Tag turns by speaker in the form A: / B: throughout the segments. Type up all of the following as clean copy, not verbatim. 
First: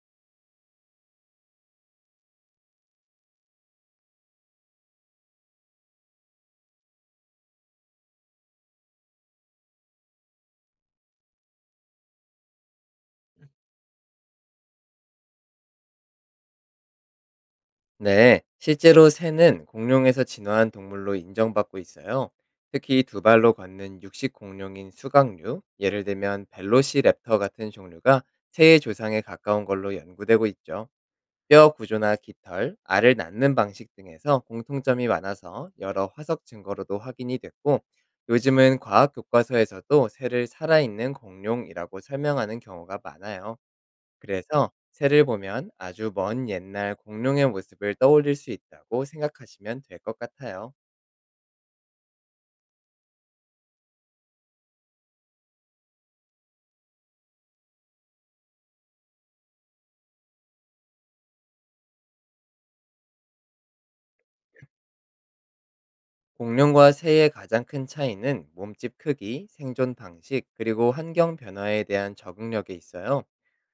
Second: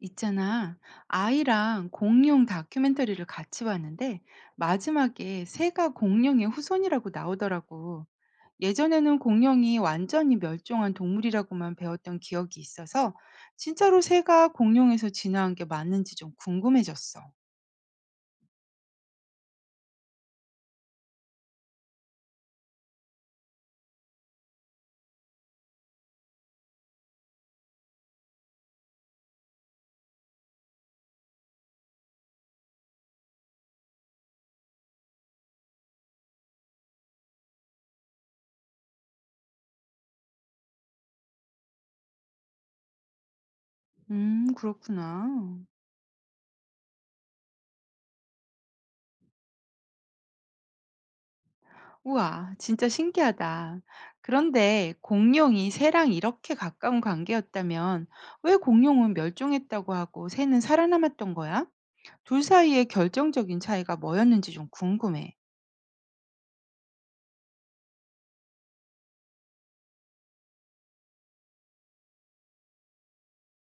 A: 있잖아. 아이랑 공룡 다큐멘터리를 같이 봤는데 마지막에 새가 공룡의 후손이라고 나오더라고. 예전에는 공룡이 완전히 멸종한 동물이라고만 배웠던 기억이 있어서 진짜로 새가 공룡에서 진화한 게 맞는지 좀 궁금해졌어.
B: 네, 실제로 새는 공룡에서 진화한 동물로 인정받고 있어요. 특히 두 발로 걷는 육식 공룡인 수각류, 예를 들면 벨로시랩터 같은 종류가 새의 조상에 가까운 걸로 연구되고 있죠. 뼈 구조나 깃털, 알을 낳는 방식 등에서 공통점이 많아서 여러 화석 증거로도 확인이 됐고, 요즘은 과학 교과서에서도 새를 살아있는 공룡이라고 설명하는 경우가 많아요. 그래서 새를
A: 그렇구나.
B: 보면 아주 먼 옛날 공룡의 모습을 떠올릴 수 있다고 생각하시면 될 것 같아요.
A: 우와, 진짜 신기하다. 그런데 공룡이 새랑 이렇게 가까운 관계였다면 왜 공룡은 멸종했다고 하고 새는 살아남았던 거야? 둘 사이의 결정적인 차이가 뭐였는지 좀 궁금해.
B: 공룡과 새의 가장 큰 차이는 몸집 크기, 생존 방식, 그리고 환경 변화에 대한 적응력에 있어요.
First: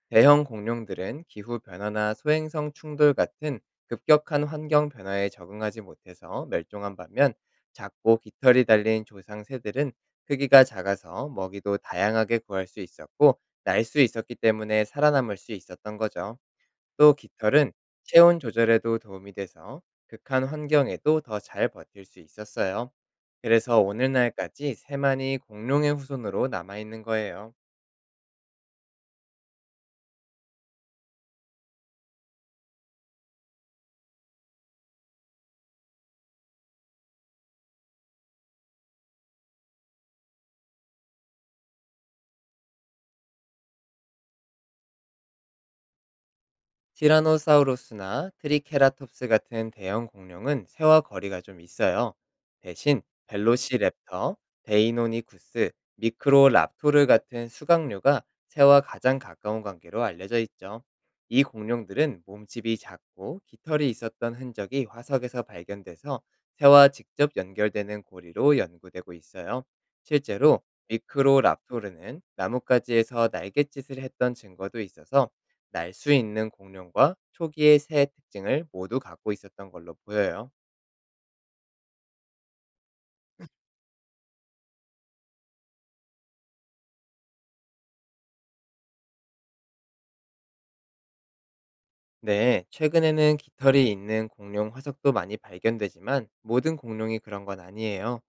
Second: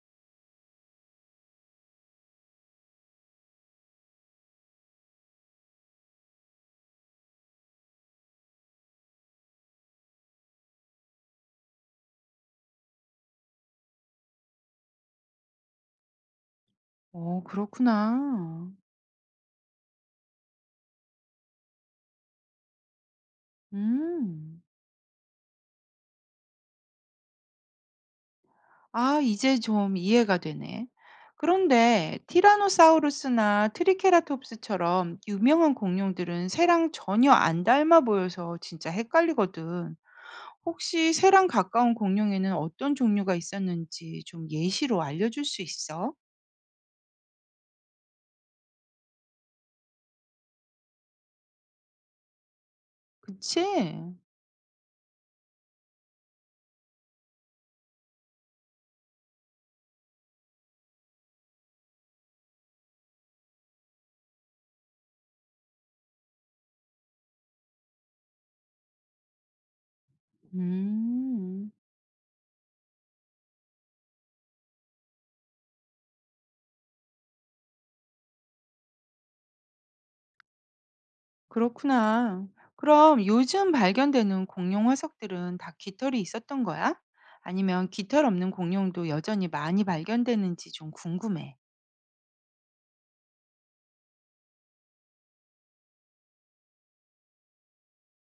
B: 대형 공룡들은 기후 변화나 소행성 충돌 같은 급격한 환경 변화에 적응하지 못해서 멸종한 반면, 작고 깃털이 달린 조상 새들은 크기가 작아서 먹이도 다양하게 구할 수 있었고, 날 수 있었기 때문에 살아남을 수 있었던 거죠. 또
A: 어,
B: 깃털은 체온
A: 그렇구나.
B: 조절에도 도움이 돼서 극한 환경에도 더 잘 버틸 수 있었어요. 그래서
A: 음.
B: 오늘날까지 새만이 공룡의 후손으로 남아있는 거예요.
A: 아, 이제 좀 이해가 되네. 그런데 티라노사우루스나 트리케라톱스처럼 유명한 공룡들은 새랑 전혀 안 닮아 보여서 진짜 헷갈리거든. 혹시 새랑 가까운 공룡에는 어떤 종류가 있었는지 좀 예시로 알려줄 수 있어?
B: 티라노사우루스나 트리케라톱스 같은 대형 공룡은 새와 거리가 좀 있어요. 대신
A: 그치?
B: 벨로시랩터, 데이노니쿠스, 미크로랍토르 같은 수각류가 새와 가장 가까운 관계로 알려져 있죠. 이 공룡들은 몸집이 작고 깃털이 있었던 흔적이 화석에서 발견돼서 새와 직접 연결되는 고리로 연구되고 있어요. 실제로
A: 음.
B: 미크로랍토르는 나뭇가지에서 날갯짓을 했던 증거도 있어서 날 수 있는 공룡과 초기의 새의 특징을 모두 갖고 있었던 걸로 보여요.
A: 그렇구나. 그럼 요즘 발견되는 공룡 화석들은 다 깃털이 있었던 거야? 아니면 깃털 없는 공룡도 여전히 많이 발견되는지 좀 궁금해.
B: 네, 최근에는 깃털이 있는 공룡 화석도 많이 발견되지만 모든 공룡이 그런 건 아니에요.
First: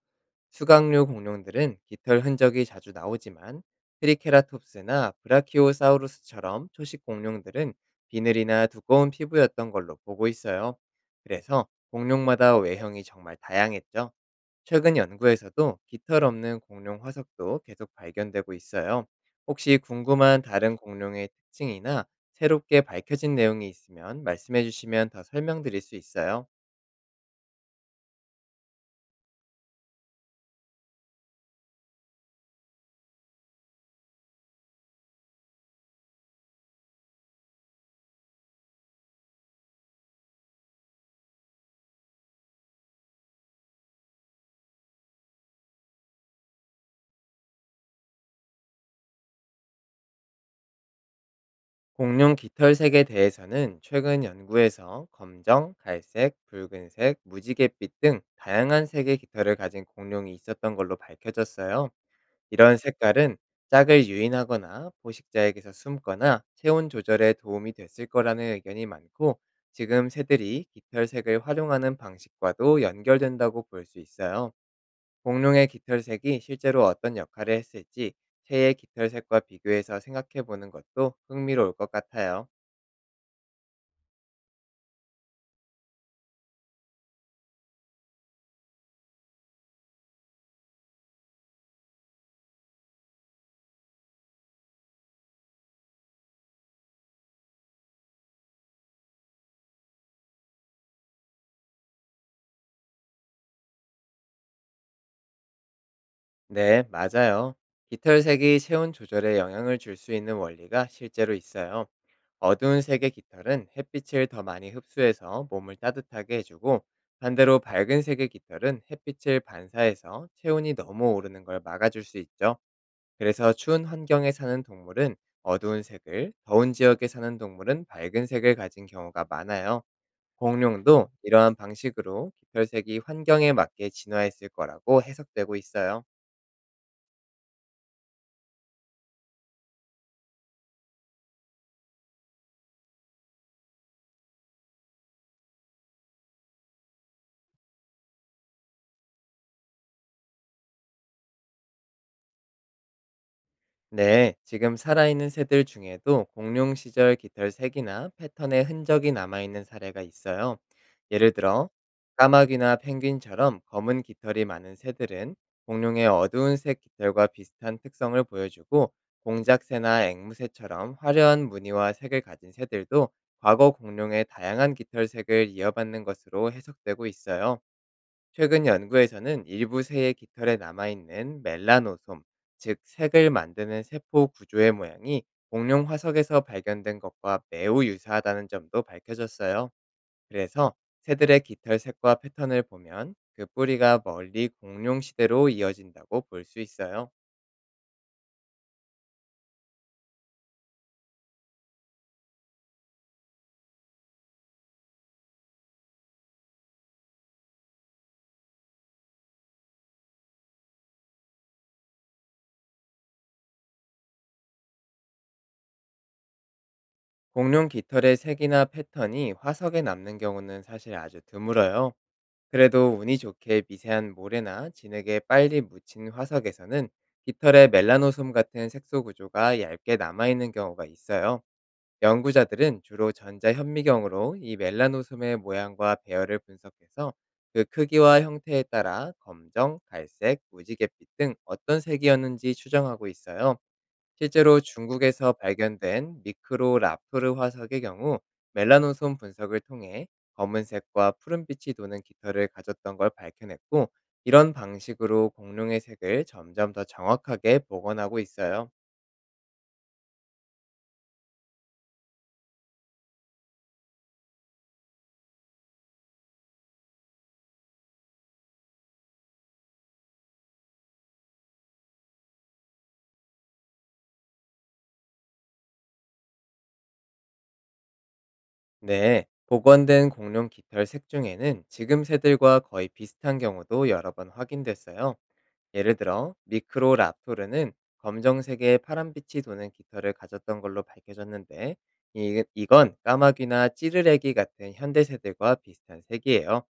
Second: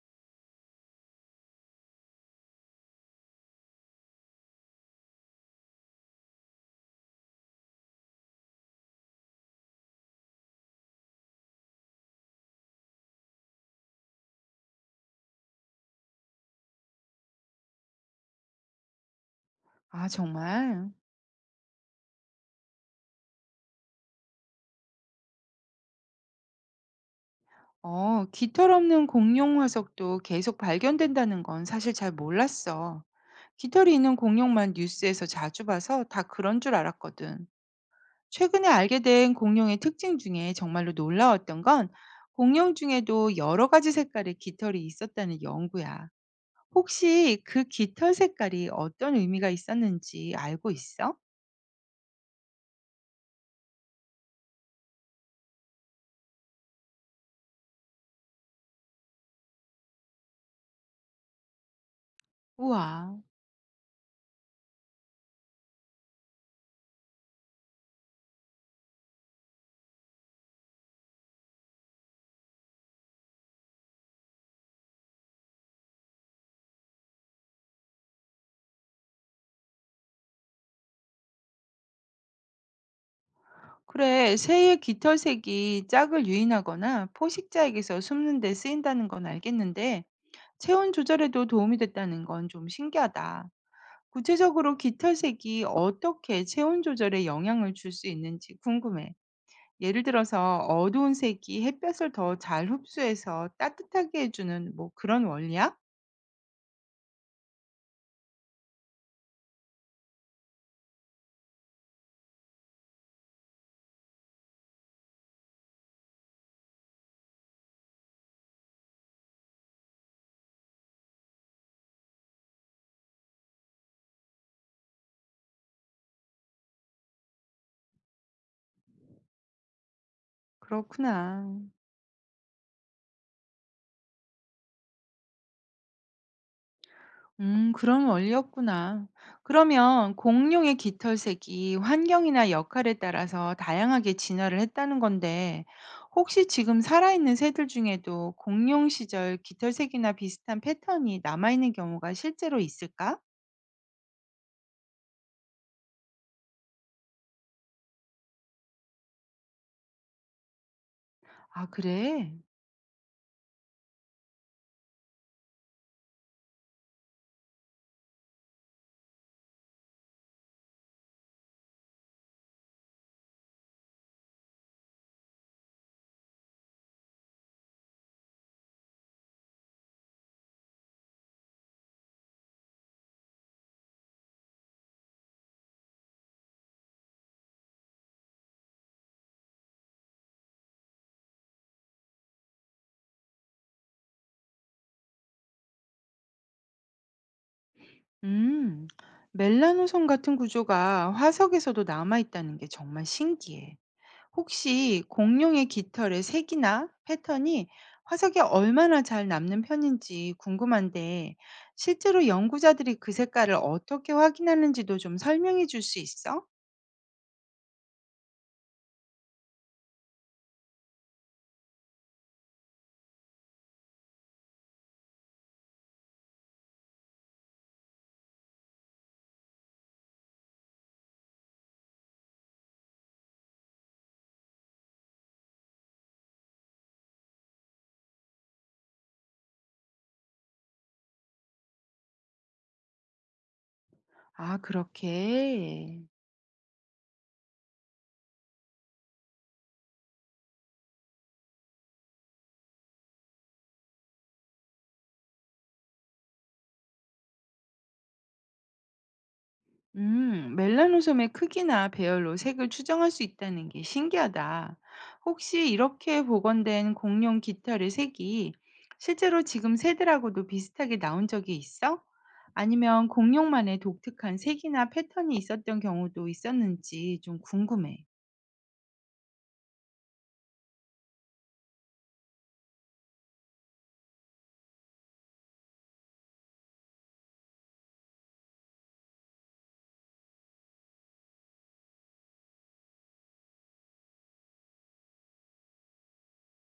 B: 수각류 공룡들은 깃털 흔적이 자주 나오지만, 트리케라톱스나 브라키오사우루스처럼 초식 공룡들은 비늘이나 두꺼운 피부였던 걸로 보고 있어요. 그래서 공룡마다 외형이 정말 다양했죠. 최근 연구에서도 깃털 없는 공룡 화석도 계속 발견되고 있어요. 혹시
A: 아,
B: 궁금한 다른
A: 정말?
B: 공룡의 특징이나 새롭게 밝혀진 내용이 있으면 말씀해 주시면 더 설명드릴 수 있어요.
A: 어, 깃털 없는 공룡 화석도 계속 발견된다는 건 사실 잘 몰랐어. 깃털이 있는 공룡만 뉴스에서 자주 봐서 다 그런 줄 알았거든. 최근에 알게 된 공룡의 특징 중에 정말로 놀라웠던 건 공룡 중에도 여러 가지 색깔의 깃털이 있었다는 연구야. 혹시 그 깃털 색깔이 어떤 의미가 있었는지 알고 있어?
B: 공룡 깃털색에 대해서는 최근 연구에서 검정, 갈색, 붉은색, 무지갯빛 등 다양한 색의 깃털을 가진 공룡이 있었던 걸로 밝혀졌어요. 이런
A: 우와.
B: 색깔은 짝을 유인하거나 포식자에게서 숨거나 체온 조절에 도움이 됐을 거라는 의견이 많고, 지금 새들이 깃털색을 활용하는 방식과도 연결된다고 볼 수 있어요. 공룡의 깃털색이 실제로 어떤 역할을 했을지 새의 깃털색과 비교해서 생각해 보는 것도 흥미로울 것 같아요.
A: 그래, 새의 깃털색이 짝을 유인하거나 포식자에게서 숨는 데 쓰인다는 건 알겠는데, 체온 조절에도 도움이 됐다는 건 좀 신기하다. 구체적으로 깃털색이 어떻게 체온 조절에 영향을 줄 수 있는지 궁금해. 예를 들어서 어두운 색이 햇볕을 더 잘 흡수해서 따뜻하게 해주는 뭐 그런 원리야?
B: 네, 맞아요. 깃털색이 체온 조절에 영향을 줄 수 있는 원리가 실제로 있어요. 어두운 색의 깃털은 햇빛을 더 많이 흡수해서 몸을 따뜻하게 해주고, 반대로 밝은 색의 깃털은 햇빛을 반사해서 체온이 너무 오르는 걸 막아줄 수 있죠. 그래서 추운 환경에 사는 동물은 어두운 색을, 더운 지역에 사는 동물은 밝은 색을 가진 경우가 많아요. 공룡도 이러한
A: 그렇구나.
B: 방식으로 깃털색이 환경에 맞게 진화했을 거라고 해석되고 있어요.
A: 그런 원리였구나. 그러면 공룡의 깃털색이 환경이나 역할에 따라서 다양하게 진화를 했다는 건데, 혹시 지금 살아있는 새들 중에도 공룡 시절 깃털색이나 비슷한 패턴이 남아있는 경우가 실제로 있을까?
B: 네, 지금 살아있는 새들 중에도 공룡 시절 깃털 색이나 패턴의 흔적이 남아있는 사례가 있어요. 예를
A: 아,
B: 들어,
A: 그래?
B: 까마귀나 펭귄처럼 검은 깃털이 많은 새들은 공룡의 어두운 색 깃털과 비슷한 특성을 보여주고, 공작새나 앵무새처럼 화려한 무늬와 색을 가진 새들도 과거 공룡의 다양한 깃털 색을 이어받는 것으로 해석되고 있어요. 최근 연구에서는 일부 새의 깃털에 남아있는 멜라노솜, 즉 색을 만드는 세포 구조의 모양이 공룡 화석에서 발견된 것과 매우 유사하다는 점도 밝혀졌어요. 그래서 새들의 깃털 색과 패턴을 보면 그 뿌리가 멀리 공룡 시대로 이어진다고 볼 수 있어요.
A: 음, 멜라노손 같은 구조가 화석에서도 남아있다는 게 정말 신기해. 혹시 공룡의 깃털의 색이나 패턴이 화석에 얼마나 잘 남는 편인지 궁금한데, 실제로 연구자들이 그 색깔을 어떻게 확인하는지도 좀 설명해 줄 수 있어?
B: 공룡 깃털의 색이나 패턴이 화석에 남는 경우는 사실 아주 드물어요. 그래도 운이 좋게 미세한 모래나 진흙에 빨리 묻힌 화석에서는 깃털의 멜라노솜 같은 색소 구조가 얇게 남아있는 경우가 있어요. 연구자들은 주로 전자 현미경으로 이 멜라노솜의 모양과 배열을 분석해서 그 크기와 형태에 따라 검정, 갈색, 무지갯빛 등 어떤 색이었는지 추정하고 있어요.
A: 아,
B: 실제로 중국에서
A: 그렇게.
B: 발견된 미크로 라프르 화석의 경우 멜라노손 분석을 통해 검은색과 푸른빛이 도는 깃털을 가졌던 걸 밝혀냈고, 이런 방식으로 공룡의 색을 점점 더 정확하게 복원하고 있어요.
A: 멜라노솜의 크기나 배열로 색을 추정할 수 있다는 게 신기하다. 혹시 이렇게 복원된 공룡 깃털의 색이 실제로 지금 새들하고도 비슷하게 나온 적이 있어? 아니면 공룡만의 독특한 색이나 패턴이 있었던 경우도 있었는지 좀 궁금해.
B: 네, 복원된 공룡 깃털 색 중에는 지금 새들과 거의 비슷한 경우도 여러 번 확인됐어요. 예를 들어 미크로 랍토르는 검정색의 파란빛이 도는 깃털을 가졌던 걸로 밝혀졌는데, 이건 까마귀나 찌르레기 같은 현대 새들과 비슷한 색이에요.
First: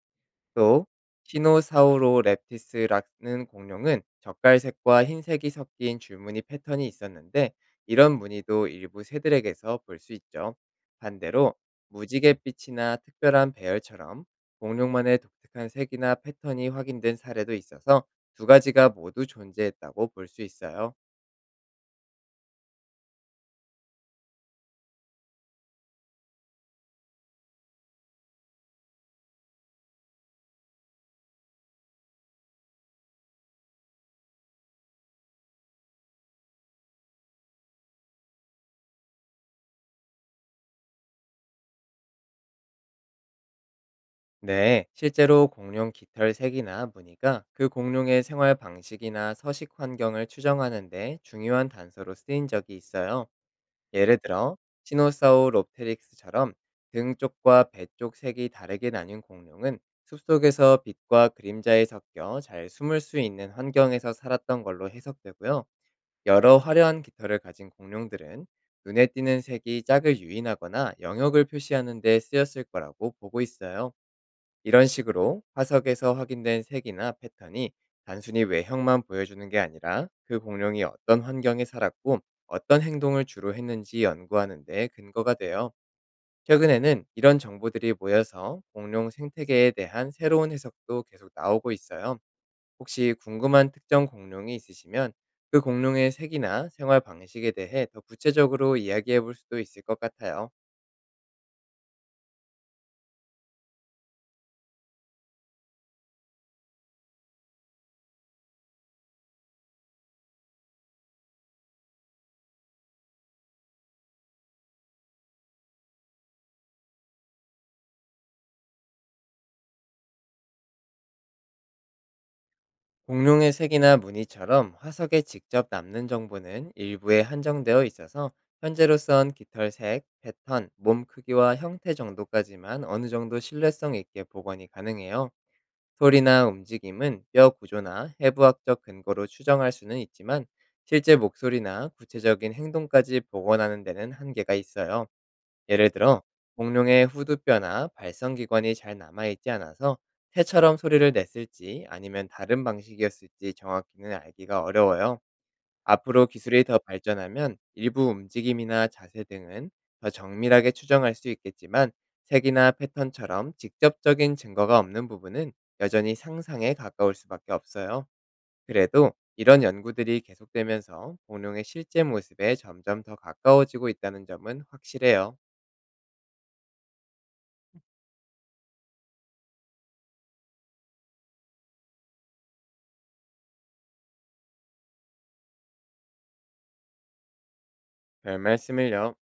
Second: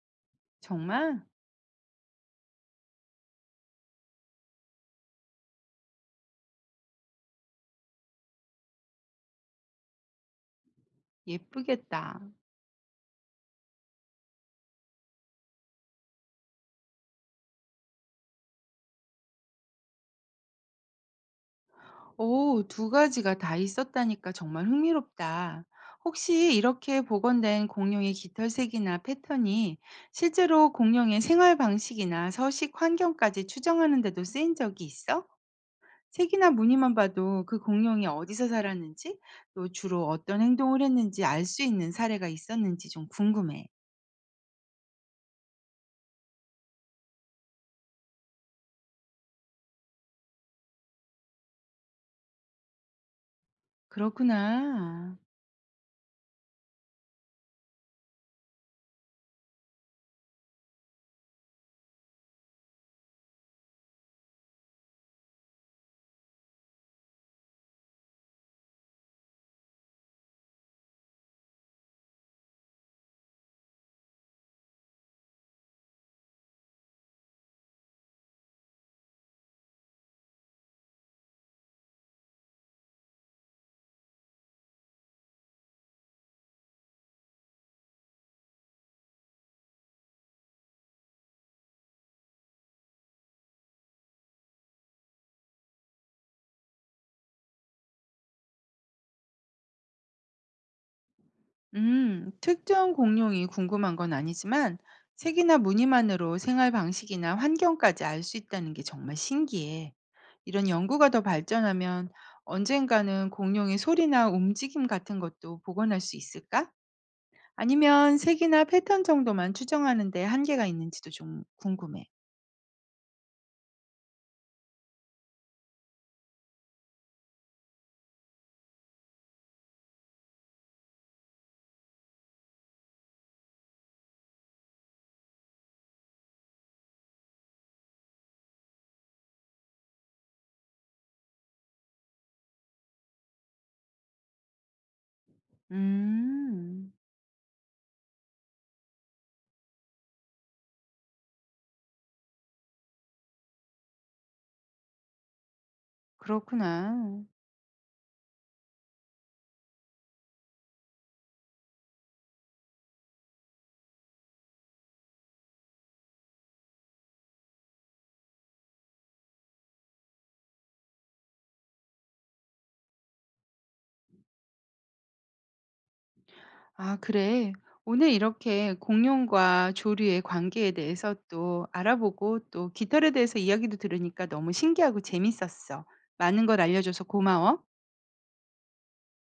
B: 또
A: 정말
B: 시노사우로랩티스라는 공룡은 젓갈색과 흰색이 섞인 줄무늬 패턴이 있었는데, 이런 무늬도 일부 새들에게서 볼 수 있죠. 반대로
A: 예쁘겠다.
B: 무지갯빛이나 특별한 배열처럼 공룡만의 독특한 색이나 패턴이 확인된 사례도 있어서 두 가지가 모두 존재했다고 볼 수 있어요.
A: 오, 두 가지가 다 있었다니까 정말 흥미롭다. 혹시 이렇게 복원된 공룡의 깃털색이나 패턴이 실제로 공룡의 생활 방식이나 서식 환경까지 추정하는 데도 쓰인 적이 있어? 색이나 무늬만 봐도 그 공룡이 어디서 살았는지, 또 주로 어떤 행동을 했는지 알 수 있는 사례가 있었는지 좀 궁금해.
B: 네, 실제로 공룡 깃털 색이나 무늬가 그 공룡의 생활 방식이나 서식 환경을 추정하는데 중요한 단서로 쓰인 적이 있어요. 예를 들어
A: 그렇구나.
B: 시노사우롭테릭스처럼 등 쪽과 배쪽 색이 다르게 나뉜 공룡은 숲속에서 빛과 그림자에 섞여 잘 숨을 수 있는 환경에서 살았던 걸로 해석되고요. 여러 화려한 깃털을 가진 공룡들은 눈에 띄는 색이 짝을 유인하거나 영역을 표시하는 데 쓰였을 거라고 보고 있어요. 이런 식으로 화석에서 확인된 색이나 패턴이 단순히 외형만 보여주는 게 아니라 그 공룡이 어떤 환경에 살았고 어떤 행동을 주로 했는지 연구하는 데 근거가 돼요. 최근에는 이런 정보들이 모여서 공룡 생태계에 대한 새로운 해석도 계속 나오고 있어요. 혹시 궁금한 특정 공룡이 있으시면 그 공룡의 색이나 생활 방식에 대해 더 구체적으로 이야기해 볼 수도 있을 것 같아요.
A: 특정 공룡이 궁금한 건 아니지만 색이나 무늬만으로 생활 방식이나 환경까지 알 수 있다는 게 정말 신기해. 이런 연구가 더 발전하면 언젠가는 공룡의 소리나 움직임 같은 것도 복원할 수 있을까? 아니면 색이나 패턴 정도만 추정하는 데 한계가 있는지도 좀 궁금해.
B: 공룡의 색이나 무늬처럼 화석에 직접 남는 정보는 일부에 한정되어 있어서 현재로선 깃털 색, 패턴, 몸 크기와 형태 정도까지만 어느 정도 신뢰성 있게 복원이 가능해요. 소리나 움직임은 뼈 구조나 해부학적 근거로 추정할 수는 있지만 실제 목소리나 구체적인 행동까지 복원하는 데는 한계가 있어요. 예를 들어
A: 음,
B: 공룡의 후두뼈나 발성기관이 잘 남아있지 않아서 새처럼 소리를 냈을지 아니면 다른 방식이었을지 정확히는 알기가 어려워요. 앞으로 기술이 더
A: 그렇구나.
B: 발전하면 일부 움직임이나 자세 등은 더 정밀하게 추정할 수 있겠지만, 색이나 패턴처럼 직접적인 증거가 없는 부분은 여전히 상상에 가까울 수밖에 없어요. 그래도 이런 연구들이 계속되면서 공룡의 실제 모습에 점점 더 가까워지고 있다는 점은 확실해요.
A: 아, 그래. 오늘 이렇게 공룡과 조류의 관계에 대해서 또 알아보고 또 깃털에 대해서 이야기도 들으니까 너무 신기하고 재밌었어. 많은 걸 알려줘서 고마워.
B: 별 말씀을요.